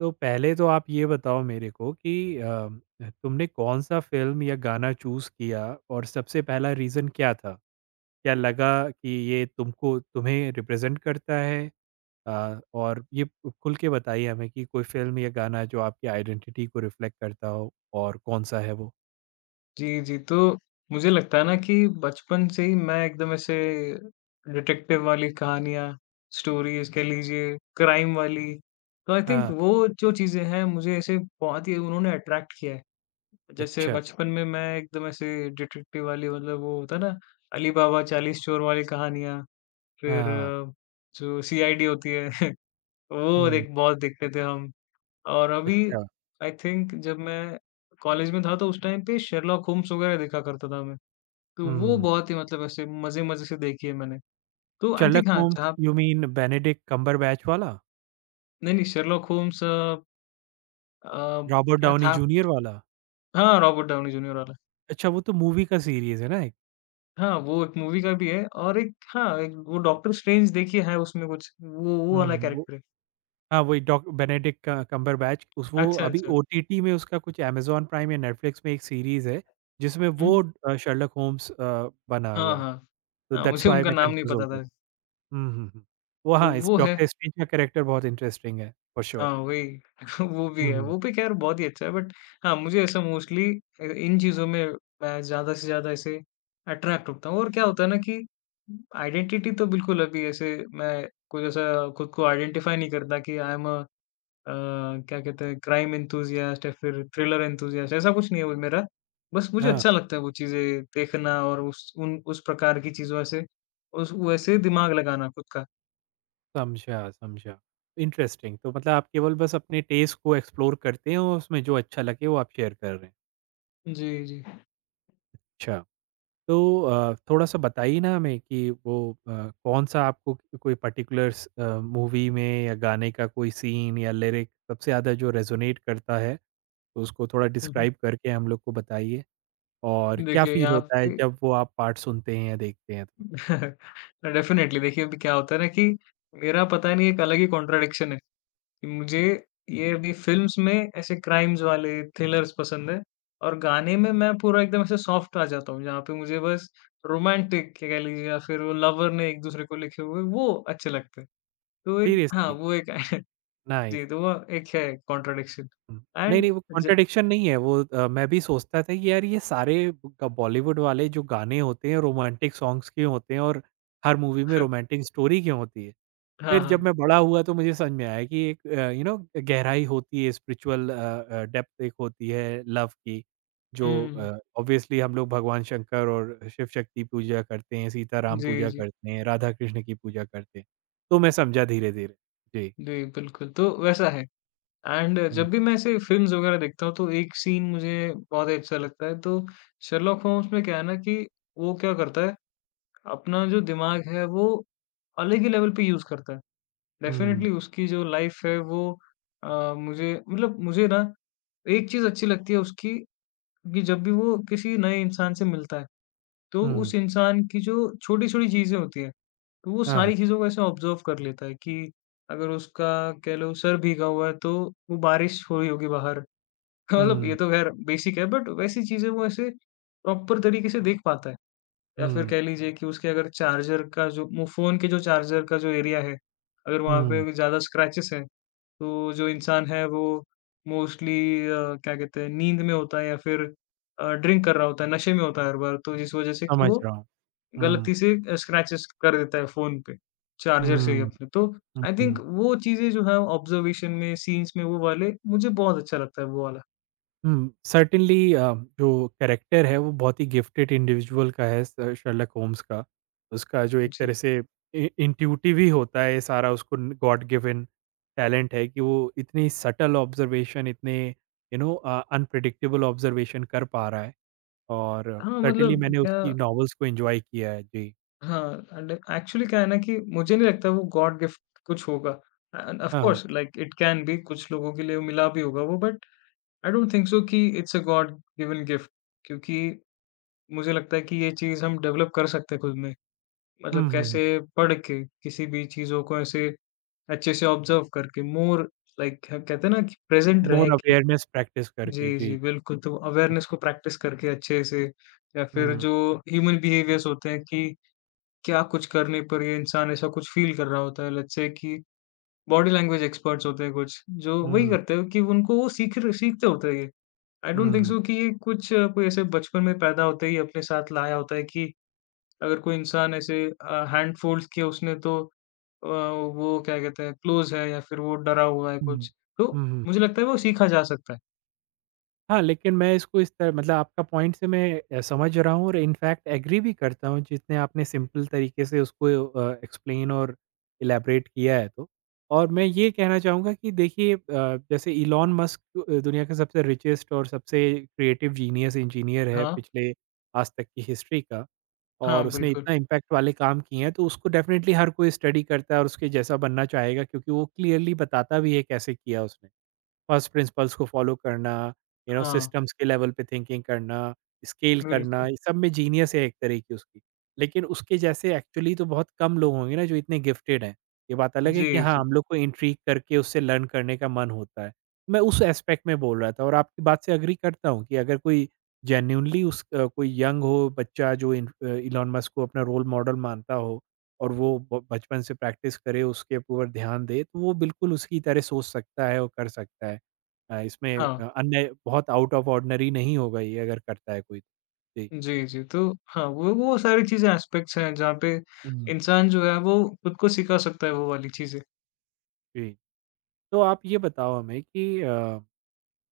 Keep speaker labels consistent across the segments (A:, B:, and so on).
A: तो पहले तो आप ये बताओ मेरे को कि अ, तुमने कौन-सा फ़िल्म या गाना चूज़ किया और सबसे पहला रीज़न क्या था? क्या लगा कि ये तुमको तुम्हें रिप्रेज़ेंट करता है? और ये खुल के बताइए हमें कि कोई फ़िल्म या गाना जो आपकी आइडेंटिटी को रिफ्लेक्ट करता हो और कौन-सा है वो?
B: जी, जी। तो मुझे लगता है ना कि बचपन से ही मैं एकदम ऐसे डिटेक्टिव वाली कहानियाँ, स्टोरीज़ कह लीजिए, क्राइम वाली, तो आई
A: हाँ।
B: थिंक वो जो चीज़ें हैं मुझे ऐसे बहुत ही उन्होंने अट्रैक्ट किया है। जैसे
A: अच्छा।
B: बचपन में मैं एकदम ऐसे डिटेक्टिव वाली मतलब वो होता है ना, अली बाबा चालीस चोर वाली कहानियाँ, फिर
A: हाँ।
B: जो सीआईडी होती है वो
A: हुँ।
B: देख बहुत देखते थे हम। और अभी
A: अच्छा।
B: आई थिंक जब मैं कॉलेज में था तो उस टाइम पे शेरलॉक होम्स वगैरह देखा करता था मैं। तो वो
A: हुँ।
B: बहुत ही मतलब ऐसे मज़े-मज़े से देखी है मैंने। तो आई
A: शर्लक
B: थिंक हाँ,
A: होम्स
B: जहाँ
A: यू मीन बेनेडिक्ट कम्बरबैच वाला?
B: नहीं, नहीं शर्लॉक होम्स अ,
A: रॉबर्ट
B: क्या
A: डाउनी
B: था?
A: जूनियर वाला?
B: हाँ, रॉबर्ट डाउनी जूनियर वाला।
A: अच्छा, वो तो मूवी का सीरीज़ है ना एक?
B: हाँ, वो एक मूवी का भी है और एक हाँ, एक वो डॉक्टर स्ट्रेंज देखिए है उसमें कुछ, वो वाला
A: हुँ, वो
B: कैरेक्टर है।
A: हाँ, वही डॉक बेनेडिक्ट क कम्बरबैच उस वो
B: अच्छा,
A: अभी
B: अच्छा।
A: ओटीटी में उसका कुछ अमेज़न प्राइम या नेटफ्लिक्स में एक सीरीज़ है, जिसमें
B: हुँ।
A: वो शर्लक होम्स बना हुआ
B: हाँ,
A: है।
B: हाँ।
A: तो
B: हाँ,
A: दैट्स
B: मुझे
A: व्हाई
B: उनका
A: मैं
B: नाम नहीं
A: कन्फ्यूज़ हो
B: पता
A: गया।
B: था।
A: हुँ, हुँ, हुँ। वो
B: तो
A: हाँ, इस
B: वो है
A: डॉक्टर स्ट्रेंज का कैरेक्टर बहुत इंटरेस्टिंग है, फॉर श्योर।
B: हाँ, वही वो भी
A: हुँ,
B: है,
A: हुँ।
B: वो भी ख़ैर बहुत ही अच्छा है बट हाँ, मुझे ऐसा मोस्टली इन चीज़ों में मैं ज़्यादा से ज़्यादा ऐसे अट्रैक्ट होता हूँ और क्या होता है ना कि आइडेंटिटी तो बिल्कुल अभी ऐसे मैं कुछ ऐसा खुद को आइडेंटिफ़ाई नहीं करता कि आई एम अ क्या कहते हैं क्राइम एंथुसियास्ट या फिर थ्रिलर एंथुसियास्ट ऐसा कुछ नहीं है वो मेरा। बस मुझे
A: हाँ,
B: अच्छा लगता है वो चीज़ें देखना और उस प्रकार की चीज़ों से उस वैसे दिमाग लगाना खुद का।
A: समझा, समझा। इंटरेस्टिंग, तो मतलब आप केवल बस अपने टेस्ट को एक्सप्लोर करते हैं और उसमें जो अच्छा लगे वो आप शेयर कर रहे हैं।
B: जी, जी।
A: अच्छा। तो थोड़ा-सा बताइए ना हमें कि वो अ, कौन-सा आपको कोई पर्टिकुलर्स मूवी में या गाने का कोई सीन या लिरिक सबसे ज़्यादा जो रेज़ोनेट करता है, तो उसको थोड़ा
B: हुँ, हुँ।
A: डिस्क्राइब करके हम लोग को बताइए और क्या
B: देखिए
A: फ़ील
B: यहाँ
A: होता है
B: पे
A: जब वो आप पार्ट सुनते हैं या देखते हैं तो?
B: डेफ़िनेटली देखिए अभी क्या होता है ना कि मेरा पता नहीं एक अलग ही कॉन्ट्रडिक्शन है कि मुझे ये अभी फ़िल्म्स में ऐसे क्राइम्स वाले थ्रिलर्स पसंद है और गाने में मैं पूरा एकदम ऐसे सॉफ्ट आ जाता हूँ जहाँ पे मुझे बस रोमांटिक कह लीजिए या फिर वो लवर ने एक दूसरे को लिखे हुए वो अच्छे लगते हैं। तो एक हाँ,
A: सीरियसली,
B: वो एक
A: नाइस।
B: जी, तो वो एक है कॉन्ट्रडिक्शन
A: हुँ, नहीं, नहीं
B: एंड
A: वो
B: ज
A: कॉन्ट्रडिक्शन नहीं है। वो मैं भी सोचता था कि यार ये सारे ग बॉलीवुड वाले जो गाने होते हैं रोमांटिक सॉन्ग्स क्यों होते हैं और हर मूवी में
B: हाँ,
A: रोमांटिक स्टोरी क्यों होती है?
B: हाँ,
A: फिर जब
B: हाँ।
A: मैं बड़ा हुआ तो मुझे समझ में आया कि एक यू नो गहराई होती है, स्पिरिचुअल डेप्थ एक होती है लव की जो
B: हुँ।
A: ऑब्वियसली हम लोग भगवान शंकर और शिव शक्ति पूजा करते हैं, सीताराम
B: जी,
A: पूजा
B: जी।
A: करते हैं, राधा कृष्ण की पूजा करते हैं। तो मैं समझा धीरे धीरे। जी।
B: जी, बिल्कुल, तो वैसा है। एंड
A: हुँ,
B: जब भी मैं ऐसे फ़िल्म्स वग़ैरह देखता हूँ, तो एक सीन मुझे बहुत ही अच्छा लगता है, तो शर्लॉक होम्स में क्या है ना कि वो क्या करता है, अपना जो दिमाग है, वो अलग ही लेवल पे यूज़ करता है।
A: हुँ,
B: डेफ़िनेटली उसकी जो लाइफ़ है, वो मुझे मतलब मुझे ना एक चीज़ अच्छी लगती है उसकी कि जब भी वो किसी नए इंसान से मिलता है, तो उस
A: हुँ,
B: इंसान की जो छोटी-छोटी चीज़ें होती हैं, तो वो
A: हाँ,
B: सारी चीज़ों को ऐसे ऑब्ज़र्व कर लेता है कि अगर उसका कह लो सर भीगा हुआ है, तो वो बारिश हो रही होगी बाहर हाँ, मतलब ये
A: हुँ,
B: तो ख़ैर बेसिक है बट वैसी चीज़ें वो ऐसे प्रॉपर तरीके से देख पाता है। या फिर
A: हुँ,
B: कह लीजिए कि उसके अगर चार्जर का जो मु फ़ोन के जो चार्जर का जो एरिया है, अगर वहाँ
A: हुँ,
B: पे ज़्यादा स्क्रैचेस हैं, तो जो इंसान है वो मोस्टली क्या कहते हैं नींद में होता है या फिर ड्रिंक कर रहा होता है, नशे में होता है हर बार। तो जिस वज़ह से कि
A: समझ
B: वो
A: रहा हूँ, हुँ,
B: गलती से स्क्रैचेस कर देता है फ़ोन पे, चार्जर से ही
A: हुँ,
B: अपने। तो
A: हुँ,
B: आई थिंक
A: हुँ।
B: वो चीज़ें जो है ऑब्ज़र्वेशन में, सीन्स में वो वाले मुझे बहुत अच्छा लगता है वो वाला।
A: हुँ, सर्टेनली जो कैरेक्टर है वो बहुत ही गिफ्टेड इंडिविजुअल का है, स शर्लक होम्स का। उसका जो एक तरह
B: जी।
A: से इ इंट्यूटिव ही होता है ये सारा, उसको गॉड गिवन टैलेंट है कि वो इतनी सटल ऑब्ज़र्वेशन, इतने यू नो अनप्रेडिक्टेबल ऑब्ज़र्वेशन कर पा रहा है। और
B: हाँ,
A: सर्टेनली
B: मतलब
A: मैंने
B: क्या
A: उसकी नॉवेल्स को एन्जॉय किया है। जी।
B: हाँ, एंड एक्चुअली क्या है ना कि मुझे नहीं लगता वो गॉड गिफ्ट कुछ होगा। एंड ऑफ़
A: हाँ, हाँ।
B: Course like it can be कुछ लोगों के लिए मिला भी होगा वो but I don't think so कि it's a god given gift क्योंकि मुझे लगता है कि ये चीज़ हम डेवलप कर सकते हैं खुद में। मतलब
A: हुँ, हुँ, हुँ।
B: कैसे पढ़ के, किसी भी चीज़ों को ऐसे अच्छे से ऑब्ज़र्व करके मोर लाइक कहते हैं ना कि प्रेज़ेंट रह
A: मोर
B: के
A: अवेयरनेस प्रैक्टिस करके।
B: जी,
A: जी।
B: जी, बिल्कुल। तो अवेयरनेस को प्रैक्टिस करके अच्छे से या फिर
A: हुँ, हुँ,
B: जो ह्यूमन बिहेवियर्स होते हैं कि क्या कुछ करने पर ये इंसान ऐसा कुछ फ़ील कर रहा होता है, लेट्स से कि बॉडी लैंग्वेज एक्सपर्ट्स होते हैं कुछ, जो वही
A: हुँ,
B: करते हैं कि उनको वो सीखते होते हैं ये। आई डोंट
A: हुँ,
B: थिंक
A: हुँ,
B: सो कि ये कुछ कोई ऐसे बचपन में पैदा होते ही अपने साथ लाया होता है कि अगर कोई इंसान ऐसे हैंड फोल्ड्स किए उसने तो वो क्या कहते हैं क्लोज़ है या फिर वो डरा हुआ है
A: हुँ,
B: कुछ। तो
A: हुँ, हुँ।
B: मुझे लगता है वो सीखा जा सकता है।
A: हाँ, लेकिन मैं इसको इस तरह मतलब आपका पॉइंट से मैं समझ रहा हूँ और इनफैक्ट एग्री भी करता हूँ जितने आपने सिंपल तरीके से उसको एक्सप्लेन और इलैबोरेट किया है तो। और मैं ये कहना चाहूँगा कि देखिए जैसे इलॉन मस्क दुनिया के सबसे रिचेस्ट और सबसे क्रिएटिव जीनियस इंजीनियर है,
B: हाँ,
A: पिछले आज तक की हिस्ट्री का,
B: हाँ,
A: और उसने
B: बिल्कुल।
A: इतना इम्पैक्ट वाले काम किए हैं तो उसको डेफ़िनेटली हर कोई स्टडी करता है और उसके जैसा बनना चाहेगा, क्योंकि वो क्लियरली बताता भी है कैसे किया उसने। फर्स्ट प्रिंसिपल्स को फॉलो करना, यू नो
B: हाँ,
A: सिस्टम्स के लेवल पे थिंकिंग करना, स्केल करना,
B: बिल्कुल।
A: ये सब में जीनियस है एक तरह की उसकी। लेकिन उसके जैसे एक्चुअली तो बहुत कम लोग होंगे ना जो इतने गिफ्टेड हैं। ये बात अलग है
B: जी,
A: कि हाँ,
B: जी।
A: हम लोग को इंट्रिग करके उससे लर्न करने का मन होता है। मैं उस एस्पेक्ट में बोल रहा था, और आपकी बात से एग्री करता हूँ कि अगर कोई जेन्युइनली उस कोई यंग हो बच्चा जो इलॉन मस्क को अपना रोल मॉडल मानता हो, और वो ब बचपन से प्रैक्टिस करे, उसके ऊपर ध्यान दे, तो वो बिल्कुल उसकी तरह सोच सकता है और कर सकता है। इसमें
B: हाँ।
A: अन्य बहुत आउट ऑफ ऑर्डिनरी नहीं होगा ये अगर करता है कोई। जी।
B: जी, जी। तो हाँ, वो सारी चीज़ें एस्पेक्ट्स हैं जहाँ पे
A: हुँ।
B: इंसान जो है वो खुद को सिखा सकता है वो वाली चीज़ें।
A: जी। तो आप ये बताओ हमें कि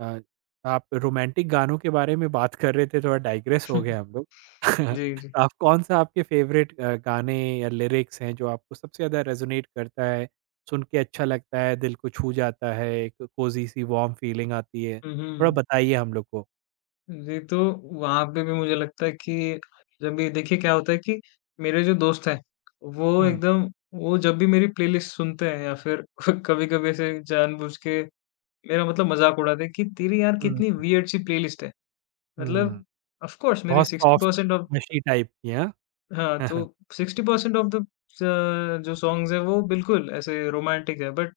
A: अ, आप रोमांटिक गानों के बारे में बात कर रहे थे, थोड़ा डाइग्रेस हो गए हम लोग।
B: जी, जी।
A: तो आप कौन-सा आपके फ़ेवरेट गाने या लिरिक्स हैं जो आपको सबसे ज़्यादा रेज़ोनेट करता है, सुन के अच्छा लगता है, दिल को छू जाता है, एक कोज़ी सी वार्म फीलिंग आती है?
B: हुँ,
A: थोड़ा
B: हुँ।
A: बताइए हम लोग को।
B: जी, तो वहाँ पे भी मुझे लगता है कि जब भी देखिए क्या होता है कि मेरे जो दोस्त हैं, वो
A: हुँ,
B: एकदम वो जब भी मेरी प्लेलिस्ट सुनते हैं या फिर कभी-कभी ऐसे जानबूझ के मेरा मतलब मज़ाक उड़ाते हैं कि तेरी यार
A: हुँ,
B: कितनी वियर्ड सी प्लेलिस्ट है।
A: हुँ।
B: मतलब ऑफ कोर्स मेरे
A: बहुत सॉफ्ट,
B: 60% ऑफ
A: मशी टाइप की, हाँ?
B: हाँ, तो 60% ऑफ द स जो सॉन्ग्स हैं वो बिल्कुल ऐसे रोमांटिक है बट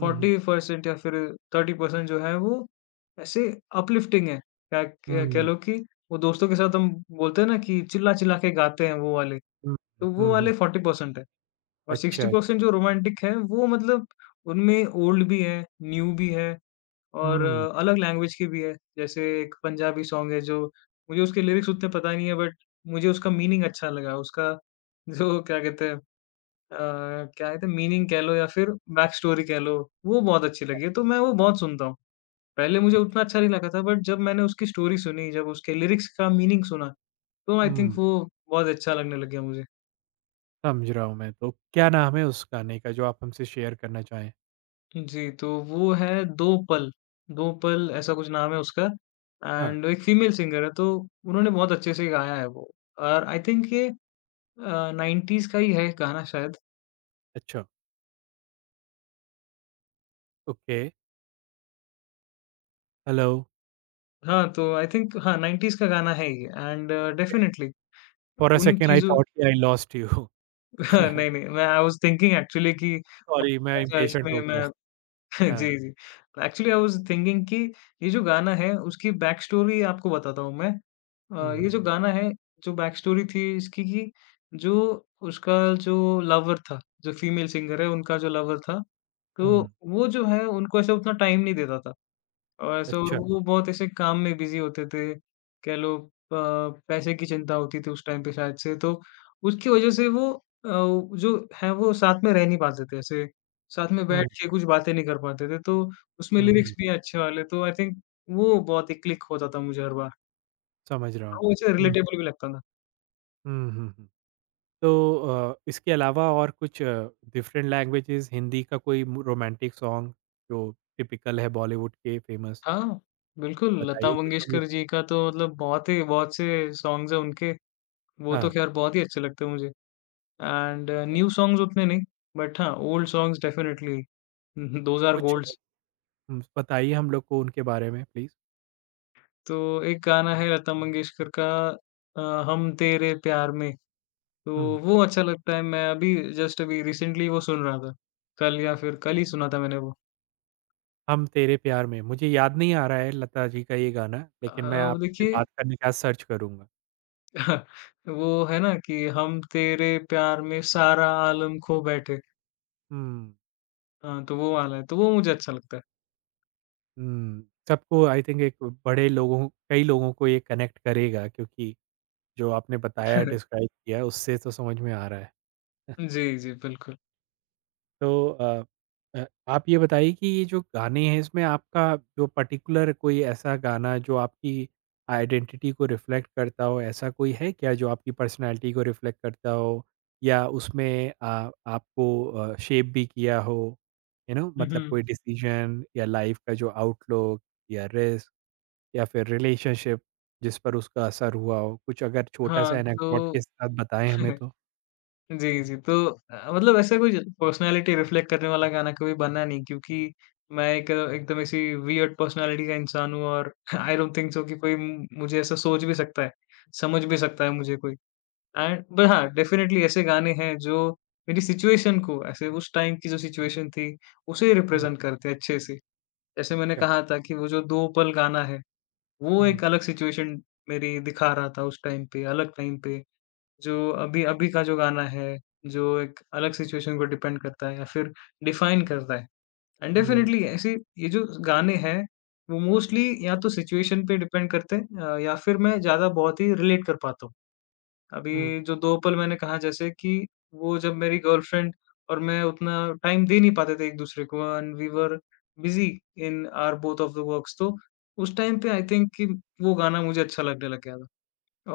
A: हुँ, हुँ।
B: 40% या फिर 30% जो है वो ऐसे अपलिफ्टिंग है। क्या क कह
A: हुँ,
B: लो कि वो दोस्तों के साथ हम बोलते हैं ना कि चिल्ला-चिल्ला के गाते हैं वो वाले,
A: हुँ,
B: तो वो
A: हुँ, हुँ।
B: वाले 40% है और
A: अच्छा,
B: 60% जो रोमांटिक है वो मतलब उनमें ओल्ड भी है, न्यू भी है और
A: हुँ,
B: अलग लैंग्वेज की भी है। जैसे एक पंजाबी सॉन्ग है जो मुझे उसके लिरिक्स उतने पता नहीं है बट मुझे उसका मीनिंग अच्छा लगा। उसका जो क्या कहते हैं अ, क्या कहते हैं मीनिंग कह लो या फिर बैक स्टोरी कह लो, वो बहुत अच्छी लगी। तो मैं वो बहुत सुनता हूँ। पहले मुझे
A: अच्छा,
B: उतना अच्छा नहीं लगा था बट जब मैंने उसकी स्टोरी सुनी, जब उसके लिरिक्स का मीनिंग सुना, तो आई थिंक
A: हुँ,
B: वो बहुत अच्छा लगने लग गया मुझे।
A: समझ रहा हूँ मैं तो। क्या नाम है उस गाने का जो आप हमसे शेयर करना चाहें?
B: जी, तो वो है 2 पल, 2 पल ऐसा कुछ नाम है उसका
A: हाँ।
B: एंड एक फीमेल सिंगर है तो उन्होंने बहुत अच्छे से गाया है वो और आई थिंक ये 90s का ही है गाना शायद।
A: अच्छा। ओके। हेलो।
B: हाँ, तो आई थिंक हाँ, 90s का गाना है ये and
A: okay,
B: definitely
A: for a
B: उन
A: सेकंड आई
B: चीज़ों
A: थॉट कि आई लॉस्ट यू।
B: नहीं, नहीं मैं आई वाज़ थिंकिंग एक्चुअली कि
A: सॉरी मैं
B: अच्छा
A: इम्पेशेंट हो
B: इसमें
A: गया।
B: मैं जी,
A: हाँ,
B: जी। एक्चुअली आई वाज़ थिंकिंग कि ये जो गाना है उसकी बैक स्टोरी आपको बताता हूँ मैं। अ, ये
A: हुँ,
B: जो गाना है, जो बैक स्टोरी थी इसकी कि जो उसका जो लवर था, जो फीमेल सिंगर है उनका जो लवर था, तो
A: हुँ,
B: वो जो है उनको ऐसा उतना टाइम नहीं देता था। और ऐसे और
A: अच्छा,
B: वो बहुत ऐसे काम में बिज़ी होते थे, कह लो अ, पैसे की चिंता होती थी उस टाइम पे शायद से तो उसकी वज़ह से वो जो है वो साथ में रह नहीं पाते थे ऐसे, साथ में बैठ
A: हुँ,
B: के कुछ बातें नहीं कर पाते थे, तो उसमें
A: हुँ, हुँ,
B: लिरिक्स भी अच्छे वाले तो आई थिंक वो बहुत ही क्लिक होता था मुझे हर बार
A: समझ रहा हूँ।
B: और वो ऐसे
A: हुँ,
B: रिलेटेबल भी लगता था।
A: हुँ, हुँ, हुँ। तो इसके अलावा और कुछ डिफरेंट लैंग्वेजेज़, हिंदी का कोई मु रोमांटिक सॉन्ग जो टिपिकल है बॉलीवुड के फेमस?
B: हाँ, बिल्कुल, लता
A: बताइए कुछ हम लोग।
B: मंगेशकर जी का तो मतलब बहुत ही बहुत से सॉन्ग्स हैं उनके, वो तो
A: हाँ,
B: ख़ैर बहुत ही अच्छे लगते हैं मुझे एंड
A: अच्छा।
B: न्यू सॉन्ग्स उतने नहीं, बट हाँ, old songs definitely those are
A: कुछ
B: गोल्ड्स।
A: बताइए हम लोग को उनके बारे में प्लीज़।
B: तो एक गाना है लता मंगेशकर का हम तेरे प्यार में, तो
A: हुँ,
B: वो अच्छा लगता है। मैं अभी जस्ट अभी रिसेंटली वो सुन रहा था, कल या फिर कल ही सुना था मैंने वो।
A: हम तेरे प्यार में, मुझे याद नहीं आ रहा है लता जी का ये गाना, लेकिन मैं आपसे
B: देखिए
A: बात करने के बाद सर्च करूँगा।
B: वो है ना कि हम तेरे प्यार में सारा आलम खो बैठे,
A: हुँ,
B: हाँ, तो वो वाला है, तो वो मुझे अच्छा लगता है।
A: हुँ, सबको आई थिंक एक बड़े लोगों कई लोगों को ये कनेक्ट करेगा, क्योंकि जो आपने बताया, डिस्क्राइब किया, उससे तो समझ में आ रहा है।
B: जी, जी, बिल्कुल।
A: तो आप ये बताइए कि ये जो गाने हैं इसमें आपका जो पर्टिकुलर, कोई ऐसा गाना जो आपकी आइडेंटिटी को रिफ्लेक्ट करता हो, ऐसा कोई है क्या जो आपकी पर्सनैलिटी को रिफ्लेक्ट करता हो? या उसमें आपको शेप भी किया हो? यू नो,
B: हुँ,
A: मतलब कोई
B: हुँ।
A: डिसीज़न या लाइफ़ का जो आउटलुक या रिस्क या फिर रिलेशनशिप जिस पर उसका असर हुआ हो? कुछ अगर छोटा-सा
B: हाँ,
A: एनेक्डोट
B: तो
A: के साथ बताएँ हमें तो?
B: जी, जी, तो मतलब ऐसा कोई पर्सनैलिटी रिफ्लेक्ट करने वाला गाना कभी बना नहीं क्योंकि मैं एक एकदम ऐसी वियर्ड पर्सनैलिटी का इंसान हूँ और आई डोंट थिंक सो कि कोई म मुझे ऐसा सोच भी सकता है, समझ भी सकता है मुझे कोई। एंड बट हाँ, डेफ़िनिटली ऐसे गाने हैं जो मेरी सिचुएशन को ऐसे उस टाइम की जो सिचुएशन थी, उसे
A: हुँ,
B: रिप्रेज़ेंट करते हैं अच्छे से। जैसे मैंने
A: क्या?
B: कहा था कि वो जो 2 पल गाना है वो
A: हुँ,
B: एक अलग सिचुएशन मेरी दिखा रहा था उस टाइम पे, अलग टाइम पे, जो अभी अभी का जो गाना है, जो एक अलग सिचुएशन को डिपेंड करता है या फिर डिफाइन करता है। एंड
A: हुँ,
B: डेफिनिटली ऐसे ये जो गाने हैं, वो मोस्टली या तो सिचुएशन पे डिपेंड करते हैं या फिर मैं ज़्यादा बहुत ही रिलेट कर पाता हूँ।
A: हुँ,
B: अभी जो दो पल मैंने कहा जैसे कि वो जब मेरी गर्लफ्रेंड और मैं उतना टाइम दे नहीं पाते थे एक-दूसरे को and we were busy in our both of the works तो उस टाइम पे आई थिंक कि वो गाना मुझे अच्छा लगने लग गया था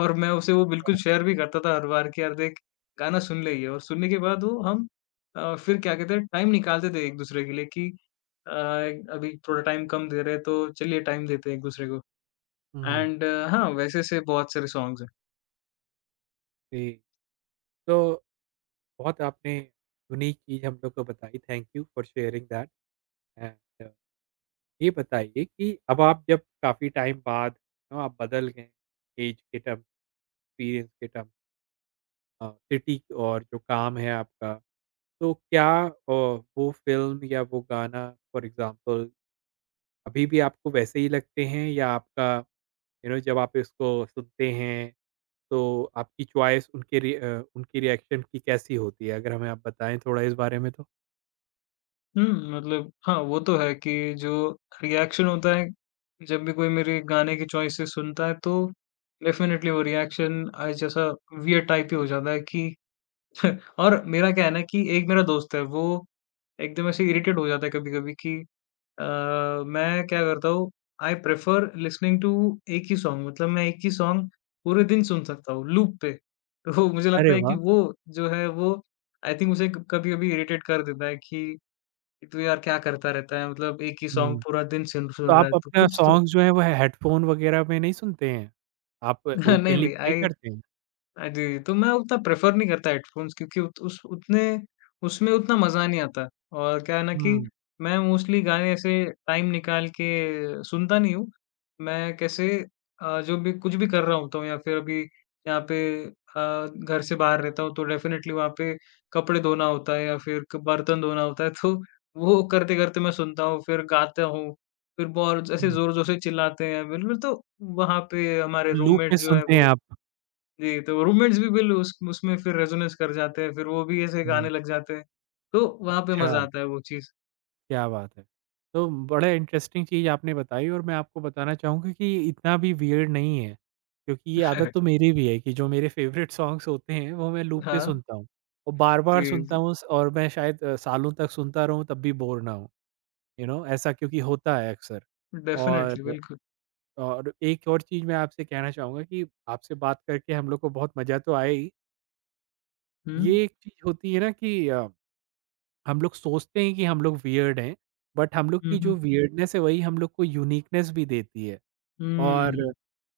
B: और मैं उसे वो
A: अच्छा।
B: बिल्कुल शेयर भी करता था हर बार कि यार देख गाना सुन ले ये और सुनने के बाद फिर क्या कहते हैं टाइम निकालते थे एक-दूसरे के लिए कि अ, अभी थोड़ा टाइम कम दे रहे हैं तो चलिए टाइम देते हैं एक-दूसरे को
A: हुँ।
B: एंड हाँ, वैसे से बहुत सारे सॉन्ग्स हैं।
A: जी, तो बहुत आपने यूनिक चीज़ हम लोग को बताई, thank you for sharing that. And ये बताइए कि अब आप जब काफ़ी टाइम बाद, यू नो, आप बदल गए एज के टर्म, एक्सपीरियंस के टर्म, सिटी और जो काम है आपका, तो क्या वो फ़िल्म या वो गाना, फॉर एग्ज़ाम्पल, अभी भी आपको वैसे ही लगते हैं, या आपका यू नो जब आप इसको सुनते हैं, तो आपकी चॉइस, उनकी रिएक्शन की कैसी होती है? अगर हमें आप बताएँ थोड़ा इस बारे में तो।
B: हुँ, मतलब हाँ, वो तो है कि जो रिएक्शन होता है, जब भी कोई मेरे गाने की चॉइसेस सुनता है, तो डेफ़िनेटली वो रिएक्शन आज जैसा वियर्ड टाइप ही हो जाता है कि और मेरा क्या है ना कि एक मेरा दोस्त है, वो एकदम ऐसे इरिटेट हो जाता है कभी-कभी कि अ, मैं क्या करता हूँ, आई प्रेफ़र लिसनिंग टू एक ही सॉन्ग मतलब मैं एक ही सॉन्ग पूरे दिन सुन सकता हूँ, लूप पे। तो मुझे
A: अरे
B: लगता है कि
A: वाह!
B: वो जो है, वो आई थिंक उसे क कभी-कभी इरिटेट कर देता है कि तू यार क्या करता रहता है? मतलब एक ही सॉन्ग
A: हुँ,
B: पूरा दिन सुन सुन
A: तो आप
B: रहा है, तो
A: अपना
B: कुछ तो
A: सॉन्ग्स जो है वो हेडफ़ोन वग़ैरह में नहीं सुनते हैं? आप
B: नहीं,
A: ओपनली
B: नहीं
A: प्ले
B: आई
A: करते हैं?
B: हाँ जी, तो मैं उतना प्रेफ़र नहीं करता हेडफ़ोन्स क्योंकि उत उस उतने उसमें उतना मज़ा नहीं आता और क्या है ना कि
A: हुँ,
B: मैं मोस्टली गाने ऐसे टाइम निकाल के सुनता नहीं हूँ। मैं कैसे जो भी कुछ भी कर रहा होता हूँ या फिर अभी यहाँ पे घर से बाहर रहता हूँ तो डेफ़िनेटली वहाँ पे कपड़े धोना होता है या फिर क बर्तन धोना होता है तो वो करते-करते मैं सुनता हूँ, फिर गाता हूँ, फिर बहुत ऐसे
A: हुँ,
B: ज़ोर-ज़ोर से चिल्लाते हैं बिल्कुल तो वहाँ पे हमारे
A: लूप
B: रूममेट
A: में
B: जो है
A: सुनते हैं
B: वो
A: आप।
B: जी, तो रूममेट्स भी बिल उस उसमें फिर रेजोनेंस कर जाते हैं, फिर वो भी ऐसे
A: हुँ,
B: गाने लग जाते हैं, तो वहाँ पे
A: अच्छा,
B: मज़ा आता है वो चीज़।
A: क्या बात है। तो बड़ा इंटरेस्टिंग चीज़ आपने बताई, और मैं आपको बताना चाहूँगा कि इतना भी वियर्ड नहीं है, क्योंकि ये आदत तो मेरी भी है कि जो मेरे फ़ेवरेट सॉन्ग्स होते हैं वो मैं लूप पे
B: हाँ,
A: सुनता हूँ और
B: जी,
A: बार-बार सुनता
B: जी,
A: हूँ, और मैं शायद सालों तक सुनता रहूँ तब भी बोर ना हूँ, यू नो ऐसा क्योंकि होता है अक्सर।
B: डेफ़िनेटली,
A: और
B: बिल्कुल।
A: और एक और चीज़ मैं आपसे कहना चाहूँगा कि आपसे बात करके हम लोग को बहुत मज़ा तो आया ही।
B: हुँ,
A: ये एक चीज़ होती है ना कि हम लोग सोचते हैं कि हम लोग वियर्ड हैं, बट हम लोग
B: हुँ,
A: की
B: हुँ,
A: जो वियर्डनेस है वही हम लोग को यूनिकनेस भी देती है। और
B: हुँ।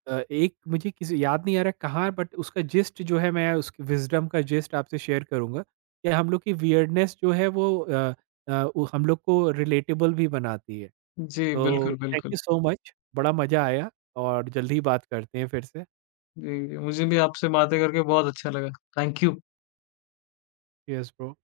A: एक मुझे किसी याद नहीं आ रहा कहाँ, बट उसका जिस्ट जो है, मैं उसकी विज़डम का जिस्ट आपसे शेयर करूँगा कि हम लोग की वियर्डनेस जो है वो हम लोग को रिलेटेबल भी बनाती है।
B: जी,
A: तो
B: बिल्कुल,
A: थैंक यू
B: बिल्कुल।
A: सो मच, बड़ा मज़ा आया, और जल्दी ही बात करते हैं फिर से।
B: जी, जी, मुझे भी आपसे बातें करके बहुत अच्छा लगा। Thank you.
A: Yes, bro.